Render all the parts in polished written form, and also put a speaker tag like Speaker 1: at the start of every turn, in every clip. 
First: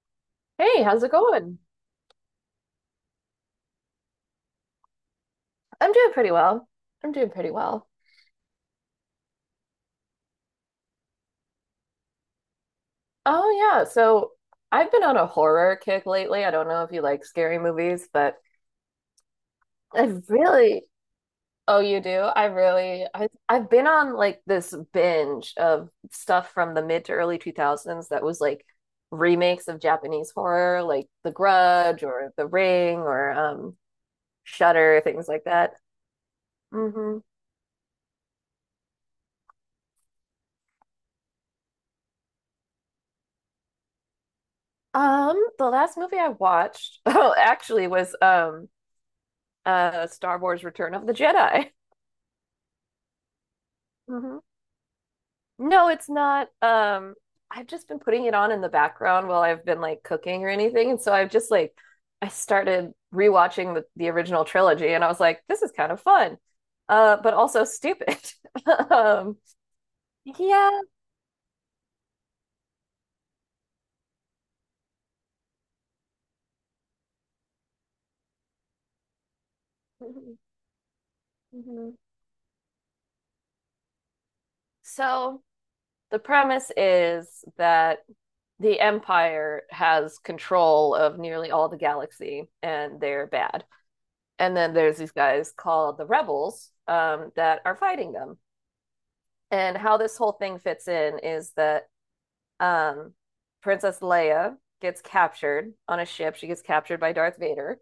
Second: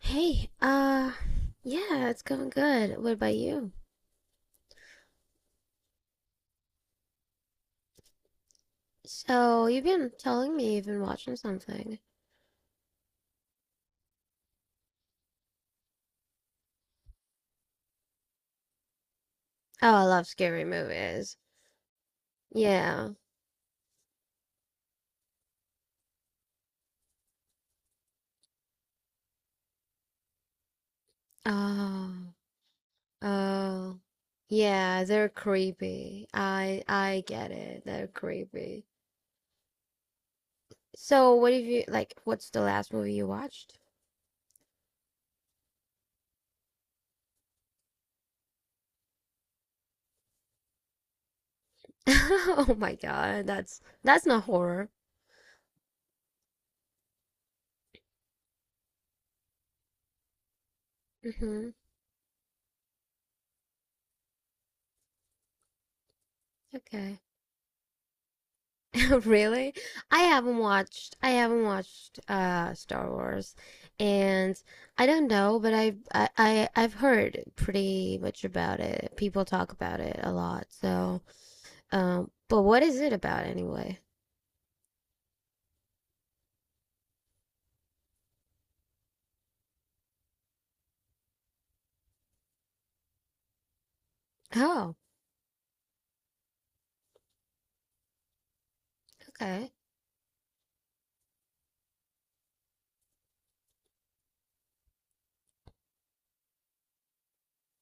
Speaker 1: Hey,
Speaker 2: Hey, how's it going?
Speaker 1: yeah, it's going good. What about you?
Speaker 2: I'm doing pretty well. I'm doing pretty well.
Speaker 1: So, you've been telling me you've been watching something.
Speaker 2: Oh yeah, so I've been on a horror kick lately. I don't know if you like scary movies, but
Speaker 1: Oh, I
Speaker 2: I've
Speaker 1: love scary
Speaker 2: really
Speaker 1: movies.
Speaker 2: Oh, you do? I really
Speaker 1: Yeah.
Speaker 2: I I've been on like this binge of stuff from the mid to early 2000s that was like remakes of Japanese horror, like The Grudge
Speaker 1: Oh,
Speaker 2: or The Ring or
Speaker 1: oh.
Speaker 2: Shudder,
Speaker 1: Yeah, they're
Speaker 2: things like that.
Speaker 1: creepy. I
Speaker 2: Hmm.
Speaker 1: I get it. They're creepy. So, what's the last movie you watched?
Speaker 2: The last movie I watched, oh, actually was Star Wars Return of the Jedi.
Speaker 1: Oh my God, that's
Speaker 2: Mhm.
Speaker 1: not horror.
Speaker 2: No, it's not. I've just been putting it on in the background while I've been like cooking or anything, and so I've just
Speaker 1: Mm-hmm.
Speaker 2: like I started rewatching the original trilogy, and I was like, this is kind of fun,
Speaker 1: Okay.
Speaker 2: but also stupid. Um,
Speaker 1: Really?
Speaker 2: yeah.
Speaker 1: I haven't watched Star Wars, and I don't know, but I've I I've heard pretty much about it. People talk about it a
Speaker 2: Mhm.
Speaker 1: lot. So,
Speaker 2: Mhm.
Speaker 1: um, but what is it about anyway?
Speaker 2: So the premise is that the Empire has control of nearly all the galaxy, and they're bad. And then
Speaker 1: Oh,
Speaker 2: there's these guys called the rebels that are fighting them.
Speaker 1: okay.
Speaker 2: And how this whole thing fits in is that um, Princess Leia gets captured on a ship. She gets captured by Darth Vader,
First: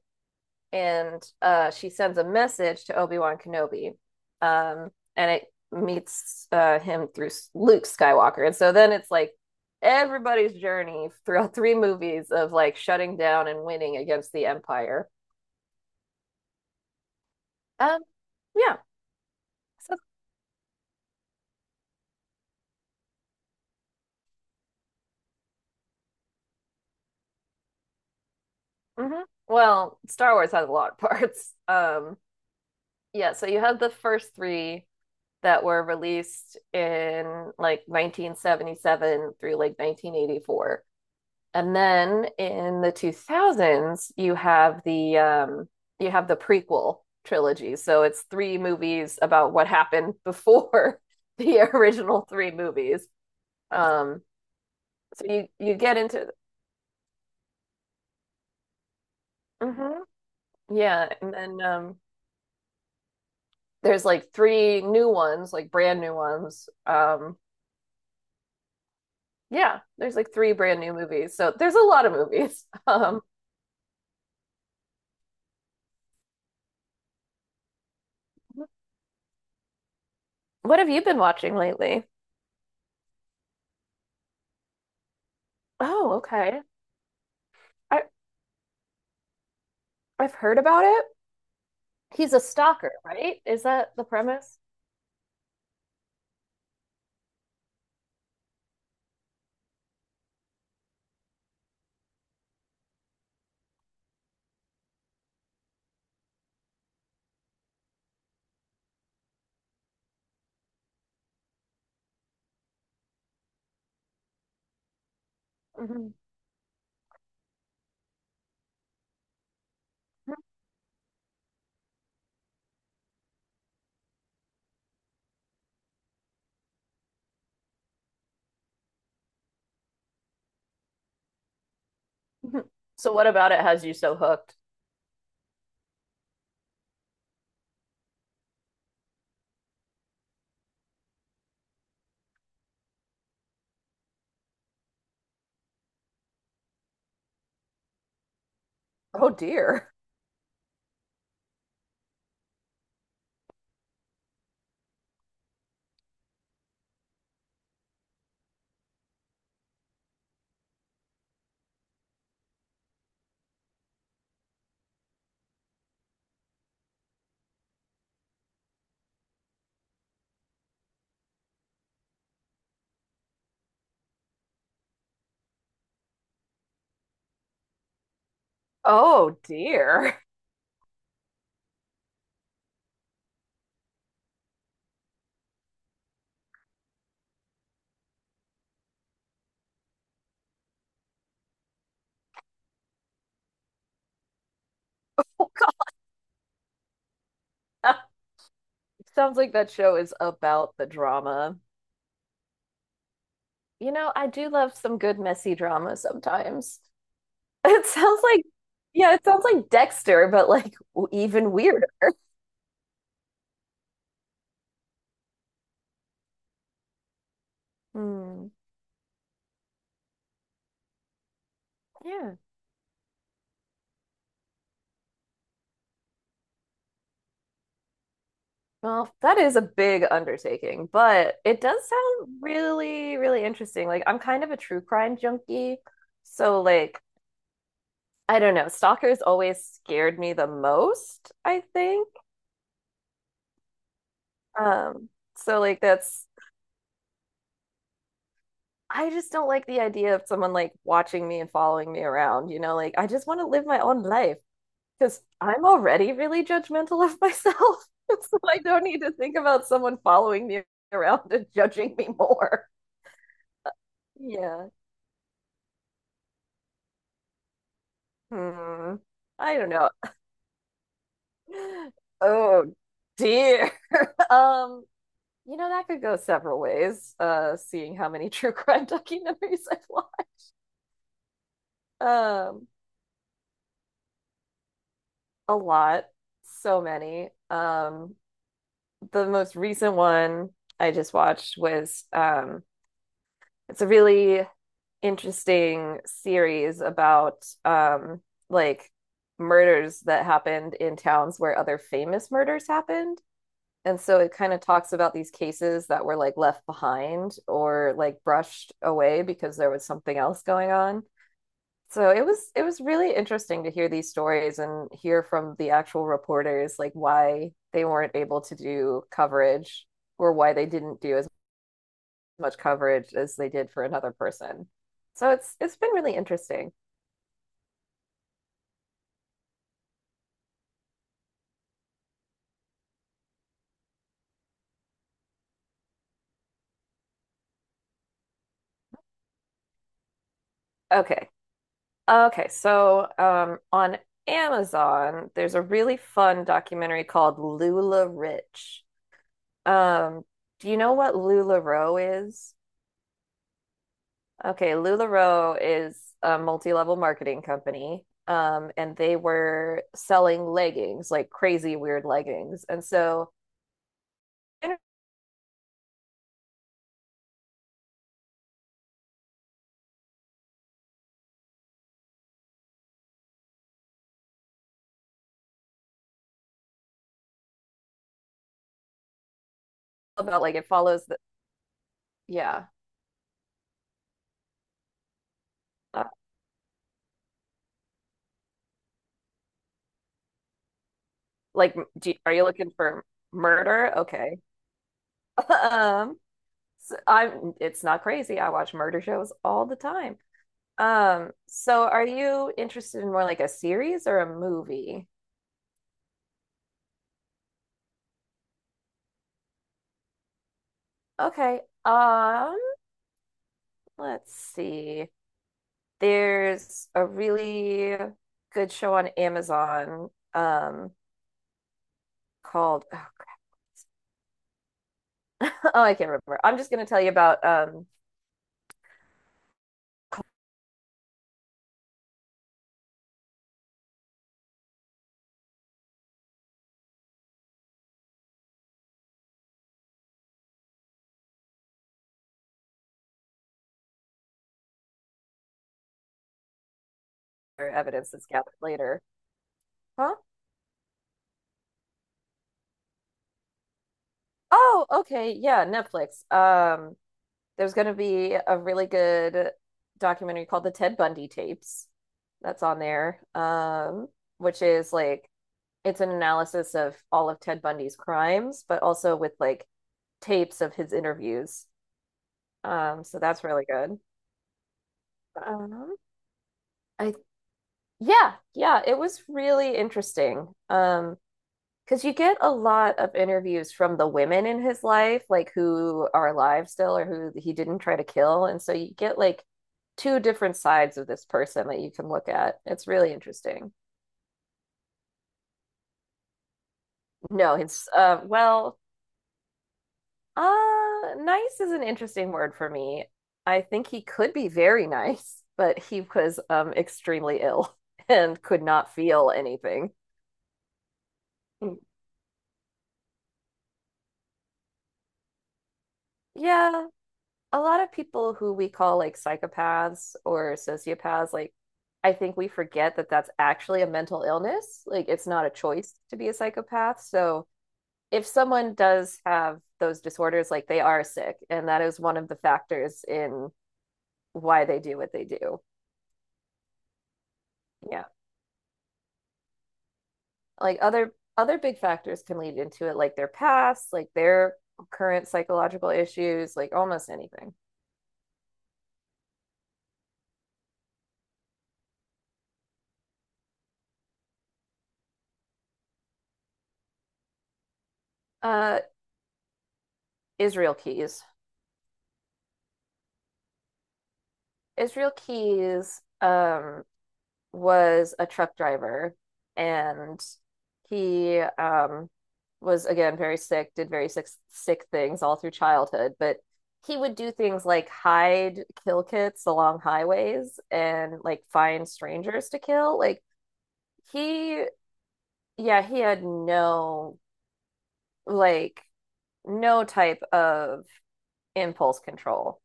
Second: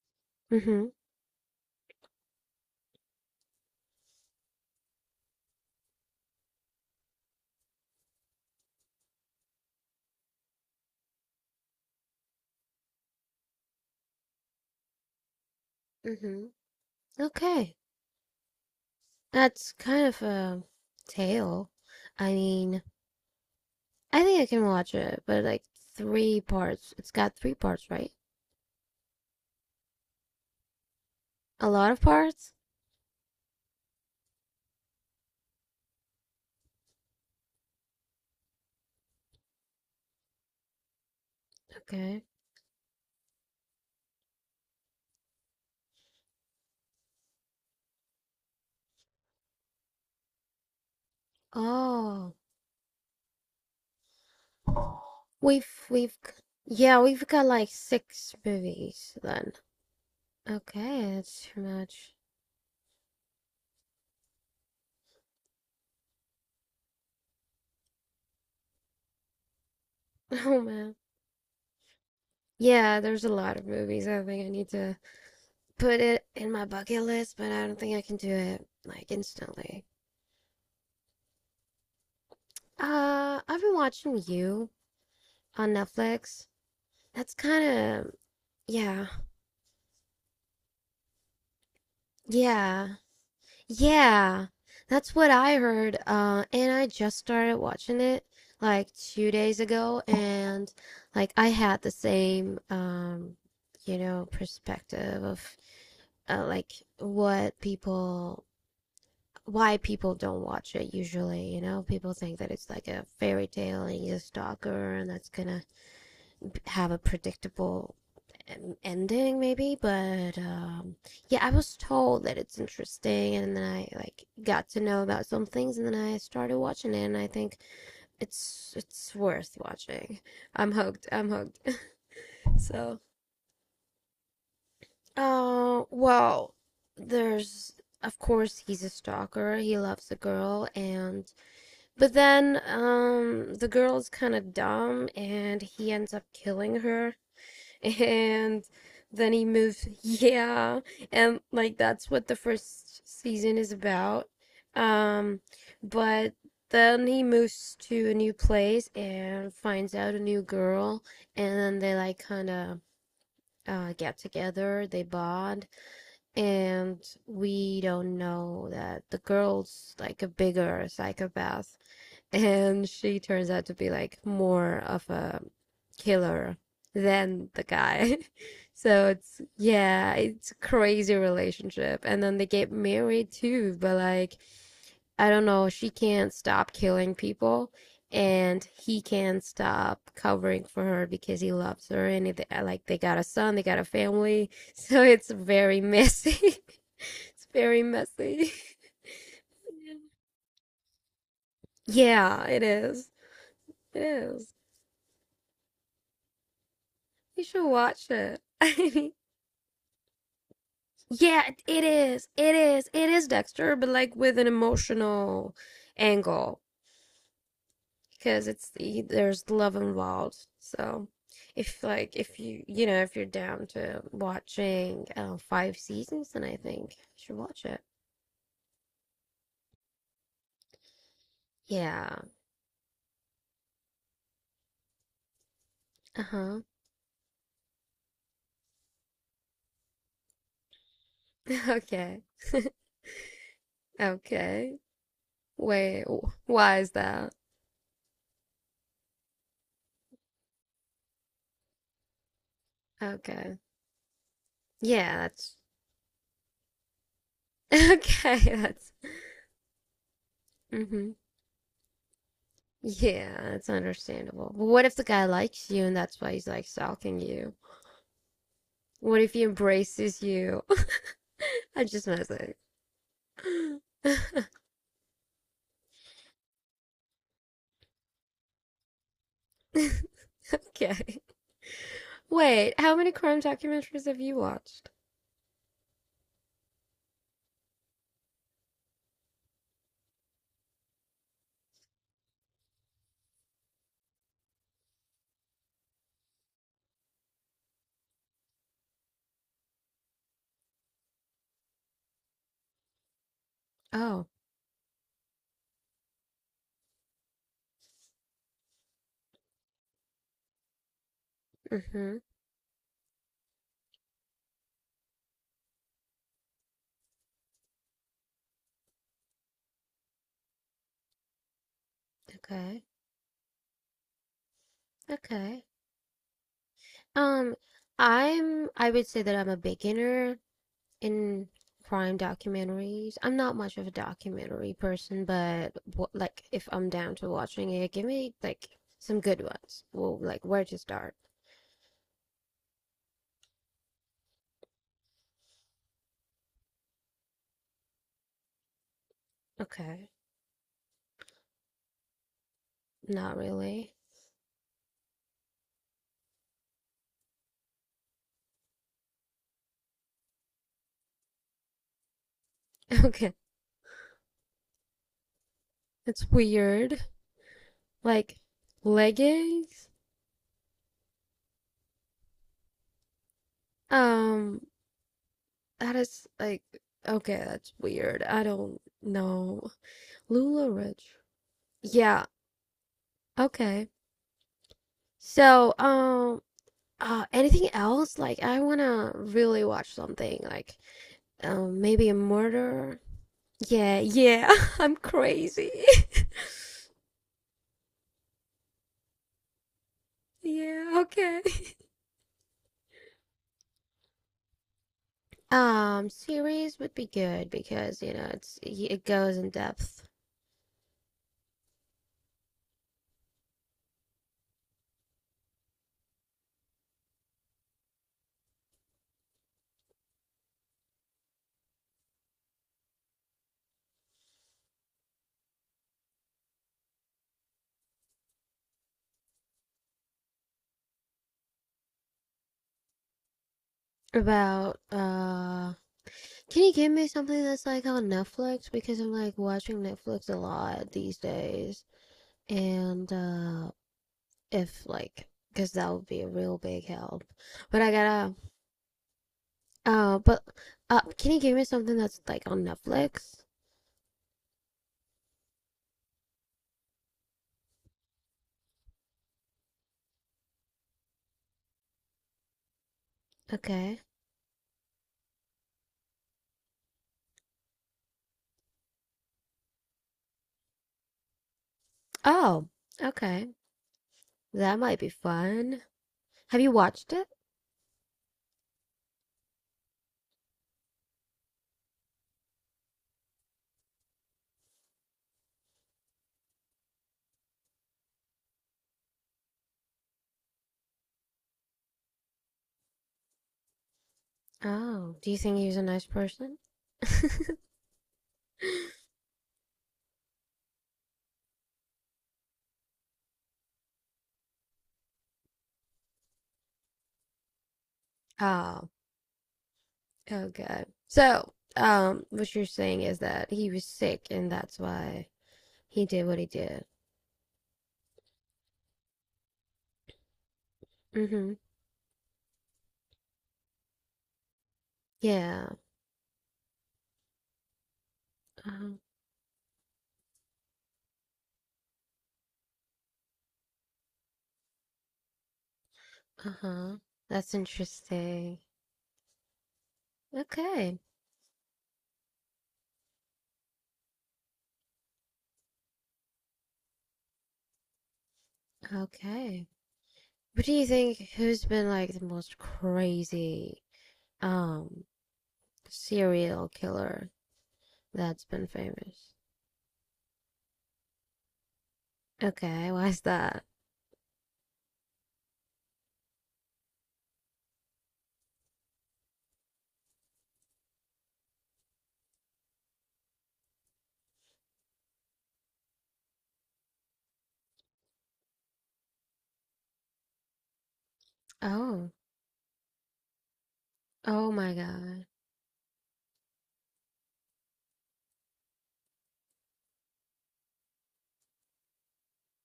Speaker 1: Mhm.
Speaker 2: and she sends a message to Obi Wan Kenobi, and it meets him through Luke Skywalker. And so then it's like everybody's journey throughout three movies of like shutting down and winning against the Empire.
Speaker 1: Mhm. Okay.
Speaker 2: Um, yeah,
Speaker 1: That's
Speaker 2: so
Speaker 1: kind of a tale. I mean, I think I can watch it, but like three parts. It's got three parts, right?
Speaker 2: hmm. Well, Star Wars has a lot of parts.
Speaker 1: A lot of parts?
Speaker 2: Yeah, so you have the first three that were released in like 1977 through like 1984. And
Speaker 1: Okay.
Speaker 2: then in the 2000s, you have the prequel trilogy. So it's three movies about what happened before the original
Speaker 1: Oh.
Speaker 2: three movies. Um, so you you get
Speaker 1: We've
Speaker 2: into
Speaker 1: yeah, we've got like six movies then.
Speaker 2: mhm. yeah,
Speaker 1: Okay,
Speaker 2: and
Speaker 1: that's
Speaker 2: then
Speaker 1: too
Speaker 2: um
Speaker 1: much.
Speaker 2: there's like three new ones, like brand new ones. Yeah, there's like three
Speaker 1: Oh
Speaker 2: brand new
Speaker 1: man.
Speaker 2: movies. So there's a lot of movies.
Speaker 1: Yeah, there's a lot of movies. I think I need to put it in my bucket list, but I don't think I can do it like instantly.
Speaker 2: What have you been watching lately?
Speaker 1: I've been watching You on
Speaker 2: Oh,
Speaker 1: Netflix.
Speaker 2: okay.
Speaker 1: That's kind
Speaker 2: I
Speaker 1: of yeah.
Speaker 2: I've heard about it. He's a stalker,
Speaker 1: Yeah.
Speaker 2: right? Is that the
Speaker 1: Yeah,
Speaker 2: premise?
Speaker 1: that's what I heard. And I just started watching it like 2 days ago, and like I had the same, perspective of like what people, why people don't watch it usually. You know, people think that it's like a fairy tale and he's a stalker and that's gonna
Speaker 2: Mhm.
Speaker 1: have a predictable ending maybe,
Speaker 2: Mhm.
Speaker 1: but um, yeah, I was told that it's interesting, and then I like got to know about some things, and then I started watching it, and I think it's worth watching. I'm hooked, I'm hooked. So,
Speaker 2: So what about it has you so hooked?
Speaker 1: uh well there's of course he's a stalker, he loves the girl, and but then um, the girl's kind of dumb and he ends up killing her, and
Speaker 2: Oh
Speaker 1: then he moves.
Speaker 2: dear.
Speaker 1: Yeah. And like that's what the first season is about. Um, but then he moves to a new place and finds out a new girl, and then they like kind of get together, they bond, and we don't know that the girl's like a bigger psychopath, and she turns out to be like more of a killer than the guy. So
Speaker 2: Oh
Speaker 1: it's, yeah,
Speaker 2: dear.
Speaker 1: it's a crazy relationship. And then they get married too, but like I don't know, she can't stop killing people, and he can't stop covering for her because he loves her, and it, like they got a son, they got a family. So it's very messy. It's very messy.
Speaker 2: Sounds like that show is about the drama.
Speaker 1: Yeah, it is.
Speaker 2: You
Speaker 1: It
Speaker 2: know, I do
Speaker 1: is.
Speaker 2: love some good messy drama sometimes.
Speaker 1: You should
Speaker 2: It
Speaker 1: watch
Speaker 2: sounds
Speaker 1: it.
Speaker 2: like, yeah, it sounds like Dexter, but like
Speaker 1: Yeah,
Speaker 2: even
Speaker 1: it
Speaker 2: weirder.
Speaker 1: is. It is. It is Dexter, but like with an emotional angle, because
Speaker 2: Hmm.
Speaker 1: it's there's love involved. So, if like
Speaker 2: Yeah.
Speaker 1: if you, you know, if you're down to watching five seasons, then I think you should watch it.
Speaker 2: Well, that is a big undertaking, but it does
Speaker 1: Yeah.
Speaker 2: sound really, really interesting. Like, I'm kind of a true crime junkie.
Speaker 1: Uh-huh.
Speaker 2: So, like, I don't know. Stalkers always scared me the most, I think.
Speaker 1: Okay. Okay.
Speaker 2: Um, so, like,
Speaker 1: Wait.
Speaker 2: that's,
Speaker 1: Why is that?
Speaker 2: I just don't like the idea of someone like watching me and following me around, you know? Like, I just want to
Speaker 1: Okay.
Speaker 2: live my own life.
Speaker 1: Yeah,
Speaker 2: Because
Speaker 1: that's
Speaker 2: I'm already really judgmental of myself. So
Speaker 1: okay.
Speaker 2: I don't
Speaker 1: That's.
Speaker 2: need to think about someone following me
Speaker 1: Mm-hmm.
Speaker 2: around and judging me more.
Speaker 1: Yeah, it's understandable. But
Speaker 2: Yeah.
Speaker 1: what if the guy likes you and that's why he's like stalking you?
Speaker 2: Hmm.
Speaker 1: What if he
Speaker 2: I don't know.
Speaker 1: embraces you? I'm just messing.
Speaker 2: Oh dear. Um, you know, that could go several ways, seeing how many true crime documentaries I've watched.
Speaker 1: Okay.
Speaker 2: Um,
Speaker 1: Wait, how many crime documentaries have you watched?
Speaker 2: a lot. So many. The most recent one I just watched was it's a really interesting series about like murders that happened in towns where other famous murders happened. And so
Speaker 1: Oh,
Speaker 2: it kind of talks about these cases that were like left behind or like brushed away because there was something else going on. So
Speaker 1: mm-hmm.
Speaker 2: it was really interesting to hear these stories and hear from the actual reporters like why they weren't able to do coverage or why they didn't do as much
Speaker 1: Okay.
Speaker 2: coverage as they did for another person. So it's
Speaker 1: Okay.
Speaker 2: it's been really interesting.
Speaker 1: Um, I'm, I would say that I'm a beginner in crime documentaries. I'm not much of a documentary person, but like if I'm down to watching it, give me like some good ones. Well, like where to start?
Speaker 2: Okay. Okay, so on Amazon, there's a really fun documentary called Lula Rich.
Speaker 1: Okay,
Speaker 2: Um, do you know what LuLaRoe is?
Speaker 1: not really.
Speaker 2: Okay, LuLaRoe is a multi-level marketing company. And they were selling leggings, like crazy weird leggings. And so
Speaker 1: Okay, it's weird. Like leggings? Um, that is like okay, that's weird. I don't know.
Speaker 2: about like it
Speaker 1: Lula Ridge.
Speaker 2: follows the
Speaker 1: Yeah,
Speaker 2: yeah.
Speaker 1: okay. So, anything else? Like I wanna really watch something like
Speaker 2: Like,
Speaker 1: um, maybe a
Speaker 2: do, are you looking
Speaker 1: murder.
Speaker 2: for murder?
Speaker 1: Yeah,
Speaker 2: Okay.
Speaker 1: yeah, I'm crazy.
Speaker 2: Um, it's not crazy. I watch murder shows all the time.
Speaker 1: Yeah, okay.
Speaker 2: So are you interested in more like a series or a movie?
Speaker 1: Series would be good because you know it's it goes in depth
Speaker 2: Okay. Um, let's see. There's a really good show on Amazon, um, called, oh, crap. Oh, I can't remember. I'm just gonna tell you about,
Speaker 1: about can you give me something that's like on Netflix, because I'm like watching Netflix a lot these days, and uh, if like, because that would be a real big help,
Speaker 2: or
Speaker 1: but I
Speaker 2: evidence that's
Speaker 1: gotta
Speaker 2: gathered later. Huh?
Speaker 1: but uh, can you give me something that's like on Netflix?
Speaker 2: Oh, okay. Yeah, Netflix. There's going to be a really good documentary called The Ted Bundy Tapes that's on there,
Speaker 1: Okay.
Speaker 2: which is like it's an analysis of all of Ted Bundy's crimes, but also with like tapes of his interviews.
Speaker 1: Oh,
Speaker 2: So that's
Speaker 1: okay.
Speaker 2: really good.
Speaker 1: That might be fun.
Speaker 2: Um,
Speaker 1: Have you watched
Speaker 2: I
Speaker 1: it?
Speaker 2: Yeah, yeah, it was really interesting. Because you get a lot of interviews from the women in his life, like who are alive still or who he didn't try to kill. And so you get like two different sides of this person that you can look at. It's really interesting.
Speaker 1: Oh, do you think he's a nice person?
Speaker 2: No, nice is an interesting word for me. I think he could be very nice, but he was extremely ill and could
Speaker 1: Oh.
Speaker 2: not feel anything.
Speaker 1: Oh God. So,
Speaker 2: Mm,
Speaker 1: what you're saying is that he was sick and that's why he did what he did.
Speaker 2: yeah, a lot of people who we call like psychopaths or sociopaths,
Speaker 1: Mm-hmm.
Speaker 2: like I think we forget that that's actually a mental illness. Like it's not a
Speaker 1: Yeah.
Speaker 2: choice to be a psychopath. So if someone
Speaker 1: Uh,
Speaker 2: does have those disorders, like they are sick, and that is one of the factors in why they do what they do.
Speaker 1: uh-huh. That's
Speaker 2: Yeah.
Speaker 1: interesting.
Speaker 2: Like
Speaker 1: Okay.
Speaker 2: other big factors can lead into it, like their past, like their current psychological issues, like almost anything.
Speaker 1: Okay. What do you think, who's been like the most crazy um, serial killer that's been
Speaker 2: Uh,
Speaker 1: famous?
Speaker 2: Israel Keys.
Speaker 1: Okay, why's that?
Speaker 2: Israel Keys was a truck driver and he was again very sick, did very sick things all through childhood, but he would do things like hide kill kits along highways and like find
Speaker 1: Oh.
Speaker 2: strangers to kill. Like
Speaker 1: Oh
Speaker 2: he
Speaker 1: my God.
Speaker 2: yeah, he had no like no type of impulse control.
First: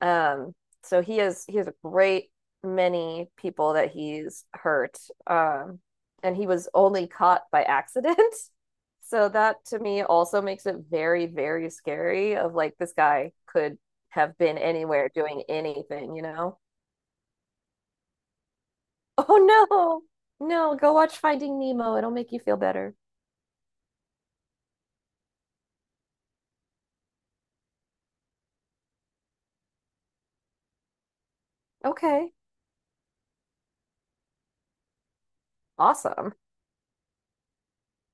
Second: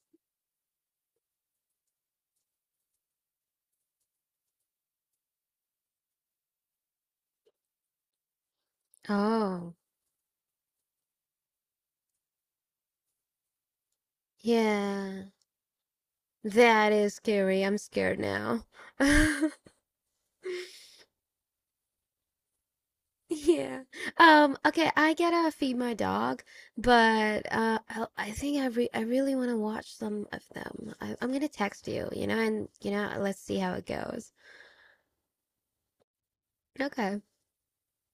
Speaker 2: Um, so he has a great many people that he's hurt. Um, and he was only caught by accident. So that
Speaker 1: Oh.
Speaker 2: to me also makes it very, very scary of like this guy could have been anywhere
Speaker 1: Yeah.
Speaker 2: doing anything, you know?
Speaker 1: That is scary. I'm scared now.
Speaker 2: Oh no. No, go watch Finding Nemo. It'll make you feel better.
Speaker 1: Yeah. Okay, I gotta feed my dog, but I think I really want to watch some of them. I'm gonna text you, you
Speaker 2: Okay.
Speaker 1: know, and you know, let's see how it goes.
Speaker 2: Awesome.
Speaker 1: Okay.